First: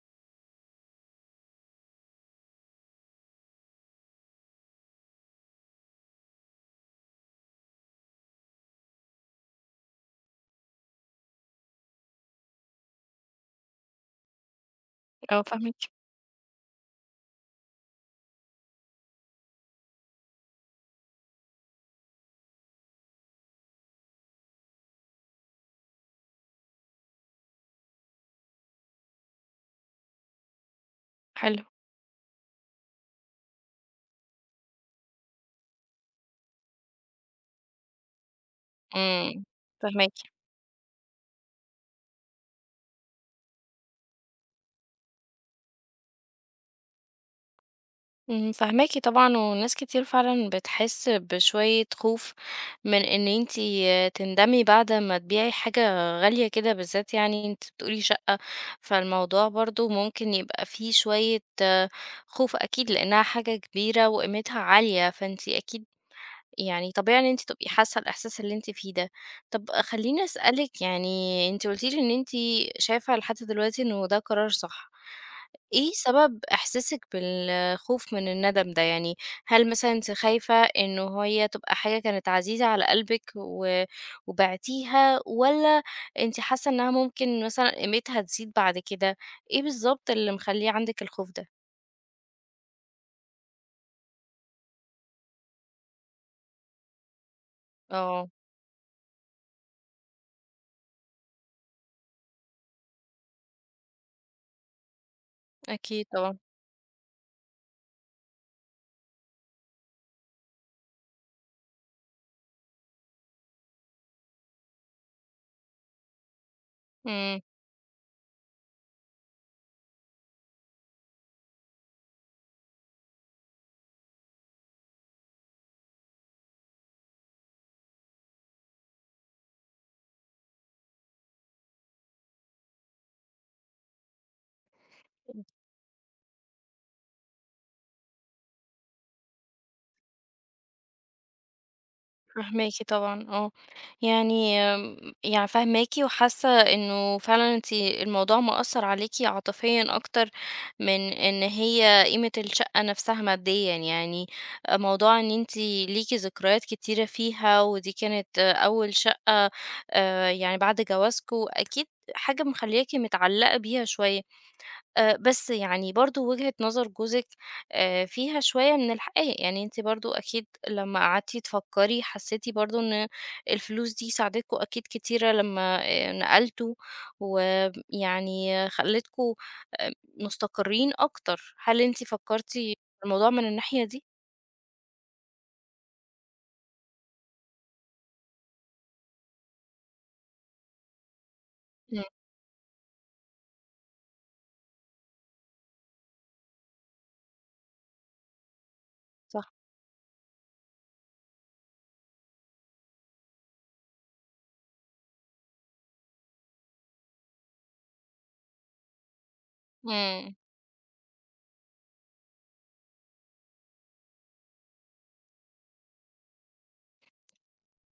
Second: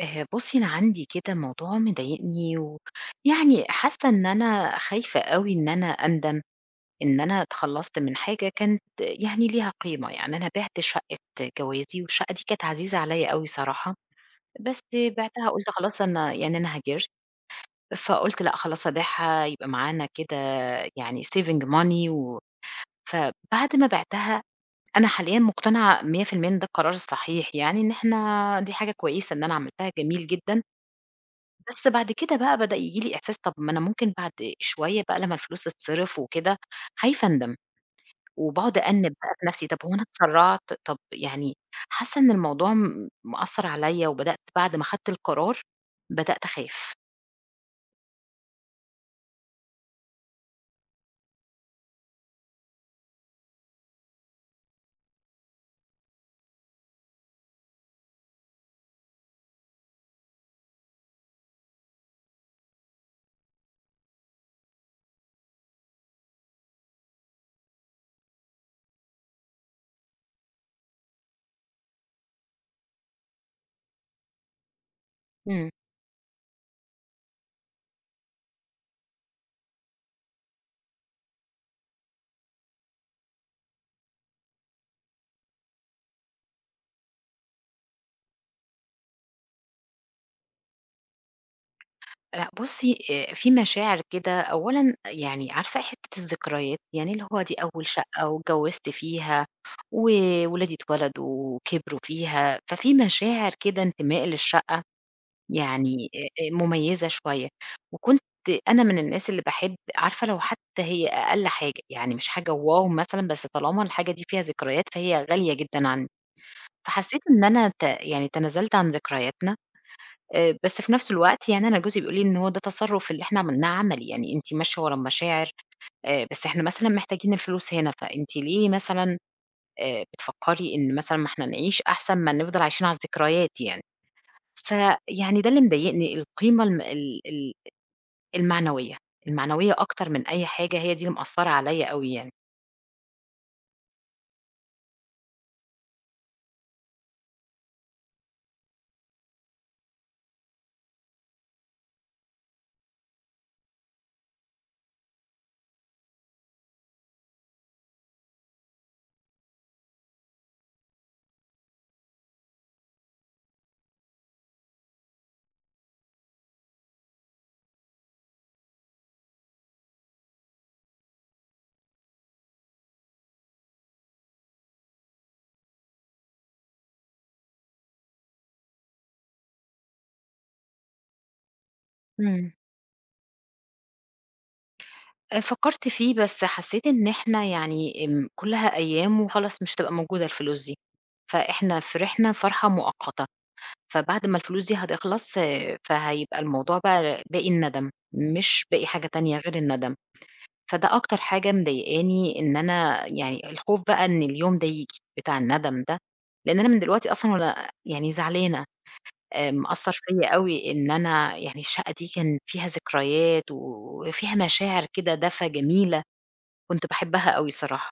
بُصّي، أنا عندي كده موضوع مضايقني ويعني حاسة إن أنا خايفة أوي إن أنا أندم، إن أنا اتخلّصت من حاجة كانت يعني ليها قيمة، يعني أنا بِعت شقة جوازي والشقة دي كانت عزيزة عليّا أوي صراحة، بس آه بِعتها قُلت فاهماكِ، خلاص أنا يعني أنا هاجرت، فقُلت لأ خلاص أبيعها يبقى معانا كده يعني saving money و فبعد ما بِعتها أنا حاليًا مقتنعة 100% إن ده القرار الصحيح يعني، إن إحنا دي حاجة كويسة إن أنا عملتها جميل جدًا. حلو، بس بعد كده بقى بدأ ييجي لي إحساس طب ما أنا ممكن بعد شوية بقى لمّا الفلوس تتصرف وكده، خايفة أندم، وباقعد أأنِّب بقى إمم، في نفسي، طب هو أنا فاهماكِ، اتسرعت؟ طب يعني حاسة إن الموضوع مأثّر عليَّ، وبدأت بعد ما خدت القرار بدأت أخاف. إمم، فاهماكِ طبعًا، وناس كتير فعلًا بتحس بشوية خوف من إن أنتِ تندمي بعد ما تبيعي حاجة غالية كده، بالذات يعني أنتِ بتقولي شقة، فالموضوع برضه ممكن يبقى فيه شوية خوف أكيد لأنها حاجة كبيرة وقيمتها عالية، فأنتِ أكيد يعني طبيعي إن أنتِ تبقي حاسة الإحساس اللي أنتِ فيه ده. طب خلّيني أسألِك يعني أنتِ قُلتِ لي إن أنتِ شايفة لحد دلوقتي إنه ده قرار صح. إمم. إيه سبب إحساسِك بالخوف من الندم ده؟ يعني هل مثلًا أنتِ خايفة إنه هي تبقى حاجة كانت عزيزة على قلبِك و وبِعتيها والّا أنتِ حاسة إنها ممكن مثلًا قيمتها تزيد بعد كده؟ إيه بالضبط اللي مخلّيه عندِك الخوف ده؟ لأ بُصّي، في مشاعر كده، أولًا يعني عارفة حتّة الذكريات، يعني اللي هو دي أول شقة آه، واتجوّزت فيها، وولادي اتولدوا وكبروا فيها، ففي مشاعر كده انتماء للشقة أكيد يعني طبعًا. مميزة شوية، وكنت أنا من الناس اللي باحب عارفة لو حتى هي أقل حاجة، يعني مش حاجة واو مثلًا، بس طالما الحاجة دي فيها ذكريات فهي غالية جدًا عندي، فحسيت إمم. إن أنا يعني تنازلت عن ذكرياتنا، بس في نفس الوقت يعني أنا جوزي بيقول لي إن هو ده تصرُّف اللي إحنا عملناه عملي، يعني أنتِ ماشية ورا المشاعر، بس إحنا مثلًا محتاجين الفلوس هنا، فأنتِ ليه مثلًا بتفكّري إن مثلًا ما إحنا نعيش أحسن ما نفضل عايشين على الذكريات يعني، فيعني ده اللي مضايقني القيمة الم ال ال المعنوية، المعنوية أكتر من أي حاجة هي دي اللي مأثّرة عليَّ أوي يعني. فاهماكِ طبعًا آه، يعني يعني فاهماكِ وحاسة إنه فعلًا أنتِ الموضوع مأثّر عليكِ عاطفيًا أكتر من إن هي قيمة الشقة نفْسها ماديًا، يعني موضوع إن أنتِ ليكِ ذكريات كتيرة فيها ودي كانت أول شقة يعني بعد جوازكم أكيد حاجة مخلّياكِ متعلّقة بيها شوية. بس يعني برضه وجهة نظر جوزِك فيها شوية من الحقيقة، يعني أنتِ برضه أكيد لمّا قعدتِ تفكّري حسّيتِ برضه إن الفلوس دي ساعدتكم أكيد كتيرة لمّا نقلتوا ويعني خلّتكم آآ، مستقرّين أكتر، هل أنتِ فكّرتِ إمم. في الموضوع من الناحية دي؟ فكّرت فيه، بس حسّيت إن إحنا يعني كُلّها أيام وخلاص مش هتبقى موجودة الفلوس دي، فإحنا إمم، فرحنا فرحة مؤقتة، فبعد ما الفلوس دي هتخلص فهيبقى الموضوع بقى باقي الندم، مش باقي حاجة تانية صح. غير الندم، فده أكتر حاجة مضايقاني إن أنا يعني الخوف بقى إن اليوم ده ييجي بتاع الندم ده، لإن أنا من دلوقتي أصلًا وأنا يعني زعلانة. مأثّر إمم، فيّا أوي إن أنا يعني الشقة دي كان فيها ذكريات وفيها مشاعر كده دفى جميلة، كنت باحبها أوي صراحة.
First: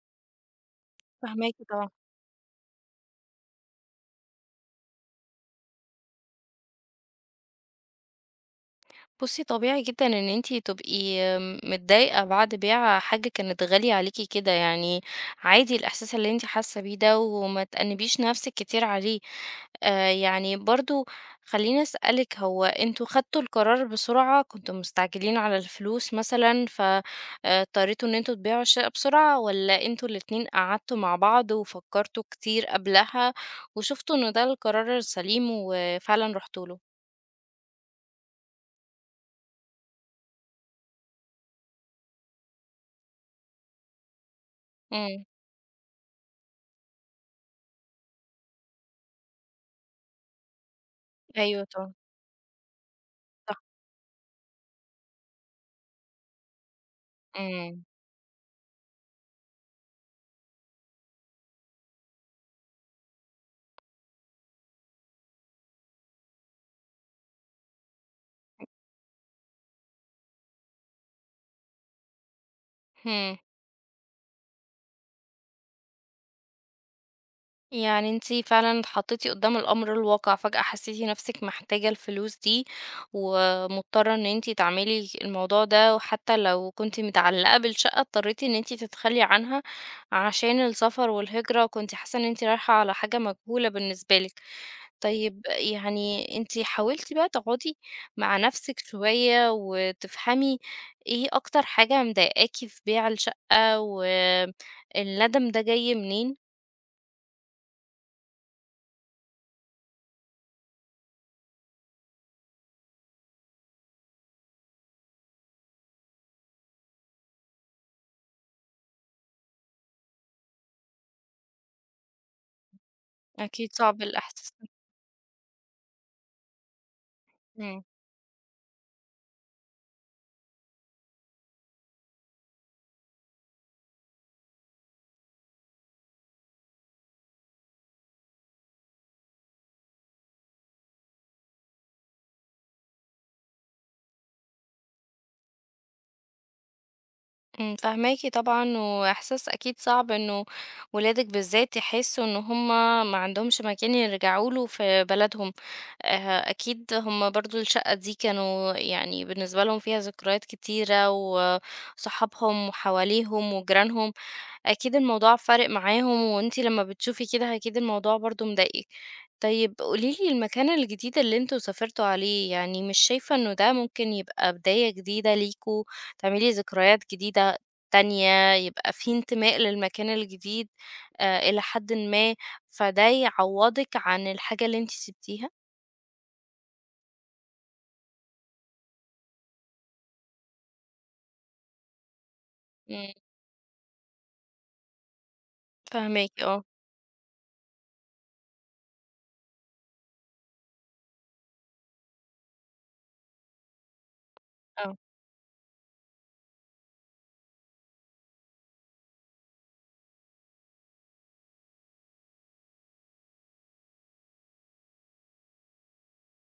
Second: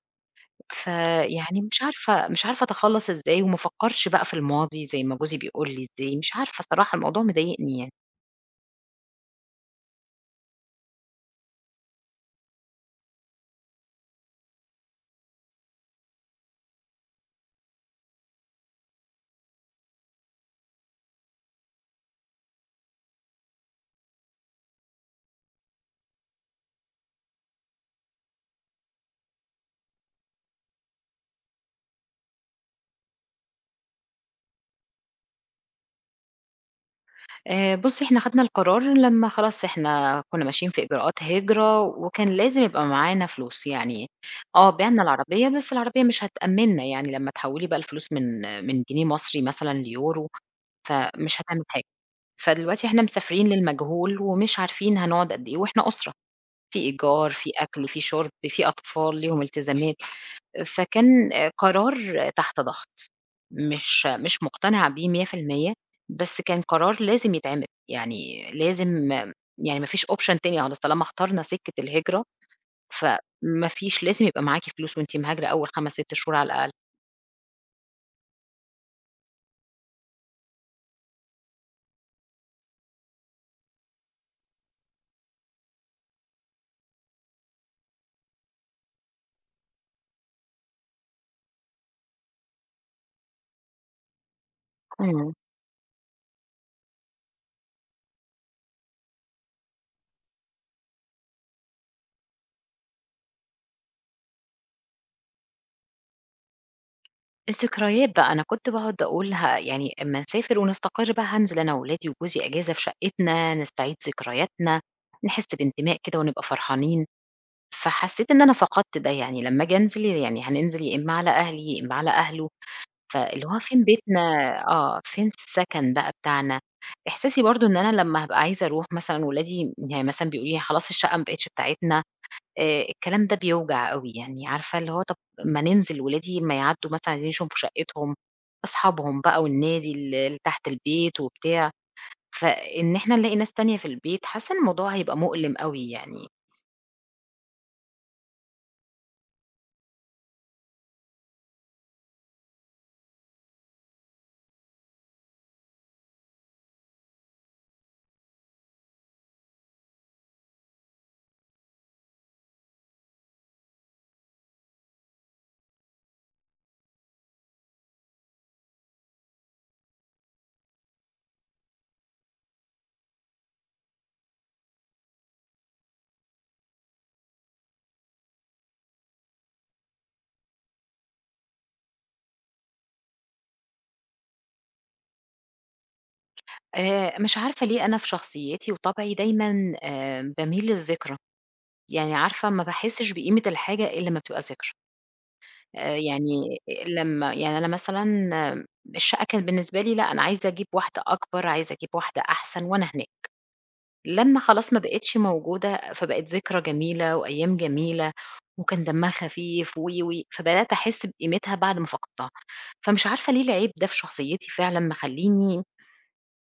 فاهماكِ فيعني مش طبعًا. عارفة مش عارفة أتخلّص إزاي وما أفكّرش بقى في الماضي زي ما جوزي بيقول لي إزاي، مش عارفة الصراحة الموضوع مضايقني يعني. بُصّي، طبيعي جدًا إن أنتِ تبقي متضايقة بعد بيع حاجة كانت غالية عليكِ كده، يعني عادي الإحساس اللي أنتِ حاسة بيه ده وما تأنِّبيش نفسِك كتير عليه. يعني برضه خلّيني أسألِك، هو أنتم خدتوا القرار بسرعة، كنتم مستعجلين على الفلوس مثلًا ف اضطريتوا إن أنتم تبيعوا الشقة بسرعة والّا أنتم الاتنين قعدتوا مع بعض وفكّرتوا كتير قبلها وشُفتوا إن ده القرار السليم وفعلًا رُحتوا له؟ بُصّي، إحنا خدنا القرار لمّا خلاص إحنا كُنّا ماشيين في إجراءات هجرة وكان لازم يبقى معانا فلوس، يعني بِعنا إمم، العربية، بس العربية مش هتأمّننا يعني لمّا تحوّلي بقى الفلوس من جنيه مصري مثلًا ليورو، فمش هتعمل أيوه حاجة. طبعًا، صح. فدلوقتي إحنا مسافرين للمجهول ومش عارفين هنقعد قد إيه وإحنا أسرة، في إيجار، في إمم، أكل، في شُرب، في أطفال ليهم التزامات، فكان قرار تحت ضغط، مش مقتنعة بيه 100%، بس كان قرار لازم يتعمل، يعني لازم يعني ما فيش option تاني خلاص طالما اخترنا سكة الهجرة، إمم، فما فيش لازم يبقى معاكِ فلوس وأنتِ مهاجرة أول 5، 6 شهور على الأقل. يعني أنتِ فعلًا اتحطيتِ قدّام الأمر الواقع، فجأة حسيتِ نفسِك محتاجة الفلوس دي، ومضطرة إن أنتِ تعملي الموضوع ده، وحتى لو كنتِ متعلقة بالشقة اضطريتِ إن أنتِ تتخلي عنها عشان السفر والهجرة، وكنتِ حاسة إن أنتِ رايحة على حاجة مجهولة بالنسبة لِك. إمم. طيب يعني أنتِ حاولتِ بقى تقعدي مع نفسِك شوية، وتفهمي إيه أكتر حاجة مضايقاكِ في بيع الشقة، والندم ده جاي منين؟ الذكريات بقى، أنا كنت باقعد أقول يعني أمّا نسافر ونستقر بقى هانزل أنا وولادي وجوزي أجازة في شقتنا، نستعيد ذكرياتنا، نحس بانتماء كده ونبقى فرحانين، فحسيت إن أنا فقدت ده، يعني لمّا آجي أنزل يعني هننزل يا إما على أهلي يا إما على أهله، فاللي هو أكيد فين صعب بيتنا؟ الإحساس. فين السكن بقى بتاعنا؟ إحساسي برضه إن إمم، أنا لمّا هابقى عايزة أروح مثلًا ولادي يعني مثلًا بيقولوا لي: "خلاص الشقة ما بقتش بتاعتنا." الكلام ده بيوجع أوي، يعني عارفة اللي هو طَب ما ننزل ولادي أمّا يعدّوا مثلًا عايزين يشوفوا شقتهم، أصحابهم بقى والنادي اللي تحت البيت وبتاع، فإن إحنا نلاقي ناس تانية في البيت، حاسة إن الموضوع هيبقى مؤلم أوي يعني. إمم، فاهماكِ طبعًا، وإحساس أكيد صعب إنه ولادِك بالذات يحسّوا إن هُم ما عندهمش مكان يرجعوا له في بلدهم، أكيد هُم برضه الشقة دي كانوا يعني بالنسبة لهم فيها ذكريات كتيرة، وصحابهم وحواليهم وجيرانهم. أكيد الموضوع فارق معاهم وأنتِ لمّا بتشوفي كده أكيد الموضوع برضه مضايقِك. طيب قولي لي المكان الجديد اللي أنتم سافرتوا عليه، يعني مش شايفة إنه ده ممكن يبقى بداية جديدة ليكم، تعملي ذكريات جديدة تانية، يبقى في انتماء للمكان الجديد إلى حدٍ ما، فده يعوّضِك عن الحاجة اللي أنتِ سِبتيها؟ مش عارفة ليه أنا في شخصيتي وطبعي دايمًا باميل للذكرى، يعني عارفة ما باحسّش إمم، بقيمة الحاجة إلّا لمّا بتبقى ذكرى. فاهماكِ يعني آه، لمّا يعني أنا مثلًا الشقة كانت بالنسبة لي لأ، أنا عايزة أجيب واحدة أكبر، عايزة أجيب واحدة أحسن وأنا هناك. لمّا خلاص ما آه، بقيتش موجودة، فبقت ذكرى جميلة وأيام جميلة وكان دمها خفيف و، و، فبدأت أحس بقيمتها بعد ما فقدتها، فمش عارفة ليه العيب ده في شخصيتي فعلًا مخلّيني،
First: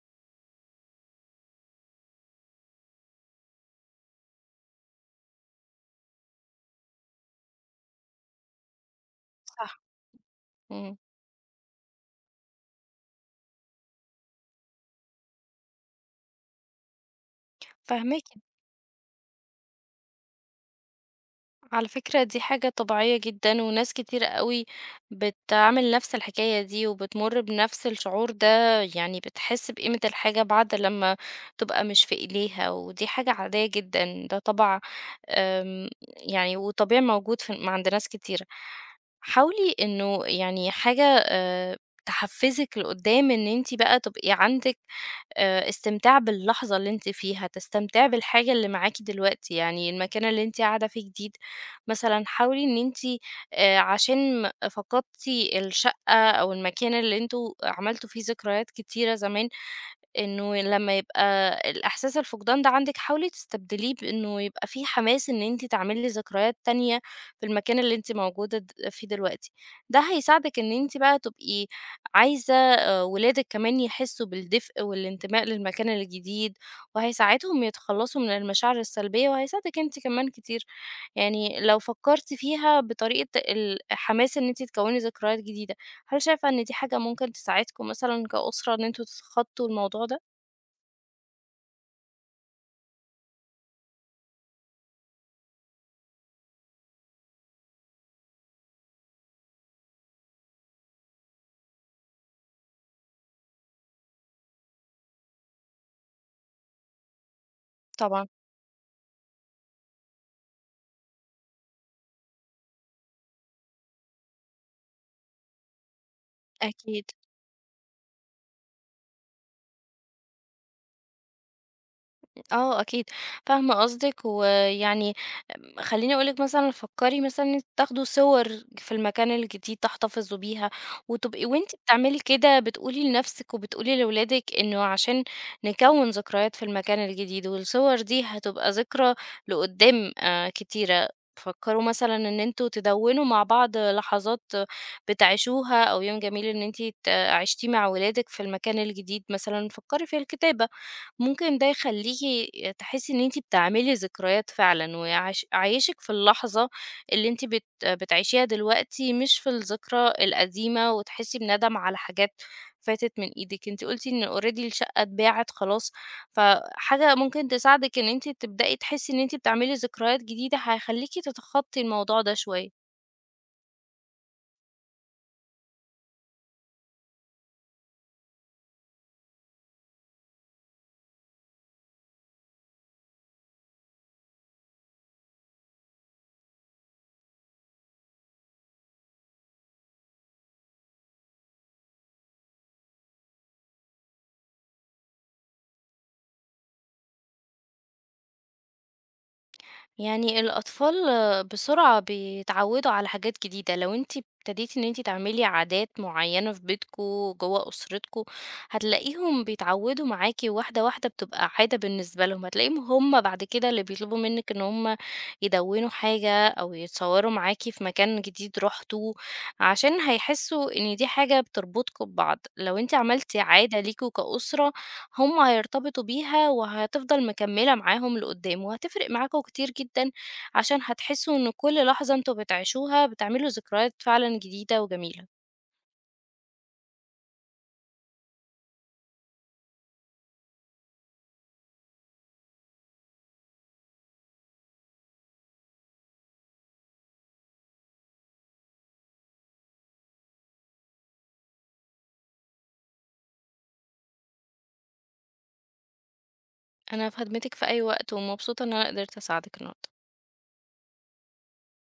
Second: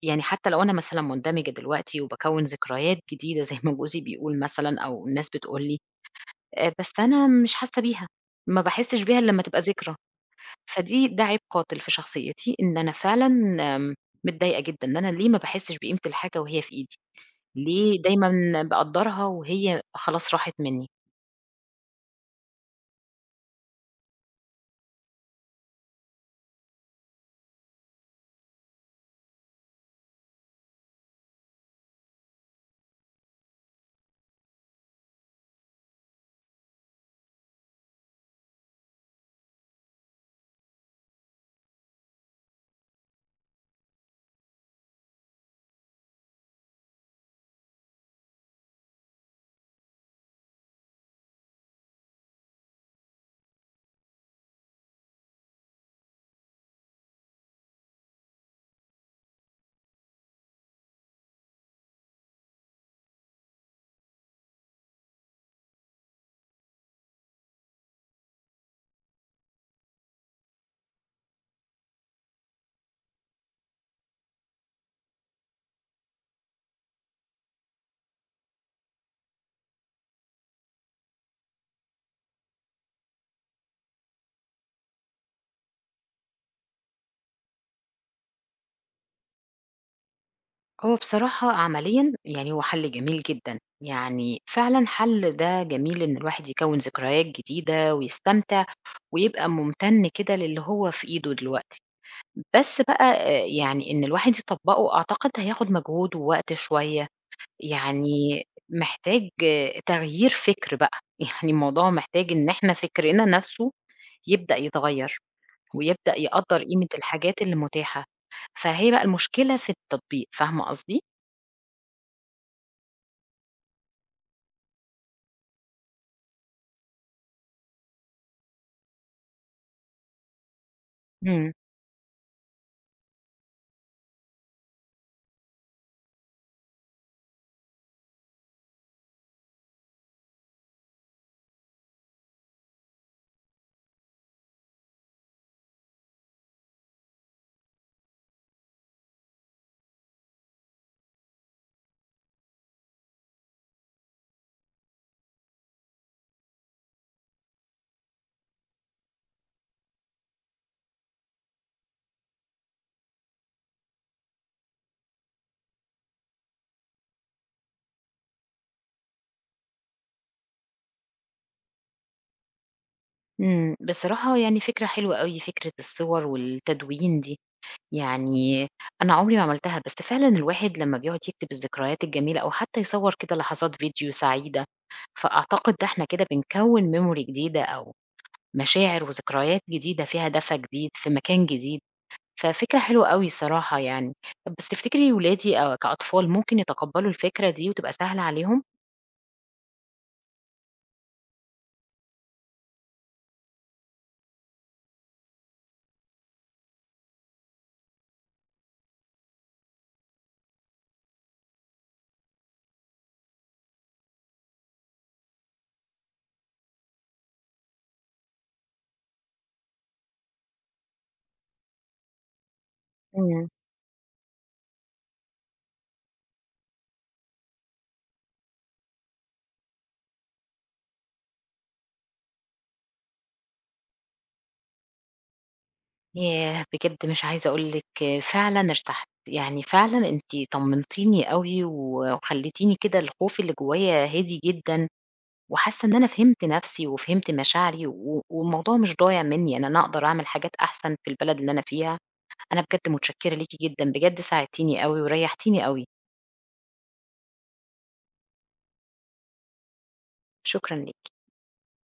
يعني حتى لو أنا مثلًا مندمجة دلوقتي وباكوّن ذكريات جديدة زي ما جوزي بيقول مثلًا أو الناس بتقول لي، بس أنا مش حاسة بيها، ما باحسش بيها إلا لمّا تبقى صح، ذكرى، إمم، فدي ده عيب قاتل في شخصيتي إن أنا فعلًا آم، متضايقة جدًا إن أنا ليه ما باحسش بقيمة الحاجة وهي في إيدي. ليه فاهماكِ. دايمًا باقدّرها وهي خلاص راحت منّي؟ على فكرة دي حاجة طبيعية جدًا، وناس كتير أوي بتعمل نفس الحكاية دي، وبتمُر بنفس الشعور ده، يعني بتحس بقيمة الحاجة بعد لمّا تبقى مش في إيديها، ودي حاجة عادية جدًا، ده طبع آمم، يعني وطبيعي موجود في عند ناس كتيرة. حاولي إنه يعني حاجة تحفّزِك لقدّام إن أنتِ بقى تبقي عندِك استمتاع باللحظة اللي أنتِ فيها، تستمتعي بالحاجة اللي معاكِ دلوقتي، يعني المكان اللي أنتِ قاعدة فيه جديد مثلًا حاولي إن أنتِ عشان فقدتِ الشقة أو المكان اللي أنتم عملتوا فيه ذكريات كتيرة زمان إنه لمّا يبقى الإحساس الفقدان ده عندِك، حاولي تستبدليه بإنه يبقى في حماس إن أنتِ تعملي ذكريات تانية في المكان اللي أنتِ موجودة فيه دلوقتي. ده هيساعدِك إن أنتِ بقى تبقي عايزة ولادِك كمان يحسّوا بالدفء والانتماء للمكان الجديد، وهيساعدهم يتخلّصوا من المشاعر السلبية، وهيساعدِك أنتِ كمان كتير. يعني لو فكّرتِ فيها بطريقة حماس إن أنتِ تكوّني ذكريات جديدة. هل شايفة إن دي حاجة ممكن تساعدكم مثلًا كأسرة إن أنتم تتخطوا الموضوع ده؟ هو بصراحة عمليًا يعني هو حَل جميل جدًا، يعني فعلًا حَل ده جميل إن الواحد يكوّن ذكريات جديدة ويستمتع ويبقى ممتن كده للي هو في إيده دلوقتي، بس بقى يعني إن الواحد يطبّقه أعتقد هياخُد مجهود ووقت شوية، طبعًا، يعني محتاج تغيير فِكر بقى، يعني الموضوع محتاج إن إحنا فِكرنا نَفْسه يبدأ يتغيّر. ويبدأ يقدّر قيمة أكيد. الحاجات اللي متاحة، فهي بقى المشكلة في التطبيق، فاهمة قصدي؟ آه أكيد، فاهمة قصدِك، ويعني خلّيني أقول لِك مثلًا فكّري مثلًا إن أنتِ تاخدوا صور في المكان الجديد تحتفظوا بيها، وتبقي إمم. وأنتِ بتعملي كده بتقولي لنَفْسِك وبتقولي لولادِك إنه عشان نكوّن ذكريات في المكان الجديد، والصور دي هتبقى ذكرى لقدّام كتيرة. فكّروا مثلًا إن أنتم تدوّنوا مع بعض لحظات بتعيشوها أو يوم جميل إن أنتِ عِشتيه مع ولادِك في المكان الجديد مثلًا، فكّري في الكتابة. ممكن ده يخلّيكِ تحسّي إن أنتِ بتعملي ذكريات فعلًا، ويعش يعيّشِك في اللحظة اللي أنتِ بتعيشيها دلوقتي، مش في الذكرى القديمة، وتحسّي بندم على حاجات فاتت من إيدِك. أنتِ قُلتِ إن already الشقة اتباعت خلاص، فحاجة ممكن تساعدِك إن أنتِ تبدئي تحسّي إن أنتِ بتعملي ذكريات جديدة، هيخلّيكِ تتخطّي الموضوع ده شوية. إمم، بصراحة يعني فكرة حلوة أوي فكرة الصور والتدوين دي، يعني أنا عمري ما عملتها، بس فعلًا الواحد لمّا بيقعد يكتب الذكريات الجميلة أو حتى يصور كده لحظات فيديو سعيدة، فأعتقد ده إحنا كده بنكوّن memory جديدة أو مشاعر وذكريات جديدة فيها دفى جديد في مكان جديد. ففكرة حلوة أوي الصراحة يعني. طب بس تفتكري ولادي أو كأطفال ممكن يتقبّلوا الفكرة دي وتبقى سهلة عليهم؟ يعني الأطفال بسرعة بيتعودوا على حاجات جديدة لو انتي ابتديتي ان انتي تعملي عادات معينة في بيتكو جوه أسرتكو، هتلاقيهم بيتعودوا معاكي واحدة واحدة بتبقى عادة بالنسبة لهم، هتلاقيهم هم بعد كده اللي بيطلبوا منك ان هم يدونوا حاجة أو يتصوروا معاكي في مكان جديد رحتوه، عشان هيحسوا ان دي حاجة بتربطكم ببعض. لو انتي عملتي إمم. عادة ليكوا كأسرة هم هيرتبطوا بيها وهتفضل مكملة معاهم لقدام، وهتفرق معاكوا كتير جدا عشان هتحسوا ان كل لحظة انتوا بتعيشوها بتعملوا ذكريات فعلا جديدة وجميلة. ياه! بجد مش عايزة أقول لِك فعلًا ارتحت، يعني فعلًا أنتِ طمنتيني أوي وخلّيتيني كده الخوف اللي جوايا هادي جدًا، وحاسة إن أنا فهمت نَفْسي وفهمت مشاعري والموضوع مش ضايع منّي، يعني أنا أقدر أعمل حاجات أحسن في البلد اللي أنا فيها. أنا بجد متشكّرة ليكِ جدًا، بجد ساعدتيني أوي وريّحتيني أوي، انا في خدمتك في اي وقت ومبسوطة ان انا قدرت اساعدك النهاردة. شكرًا ليكِ.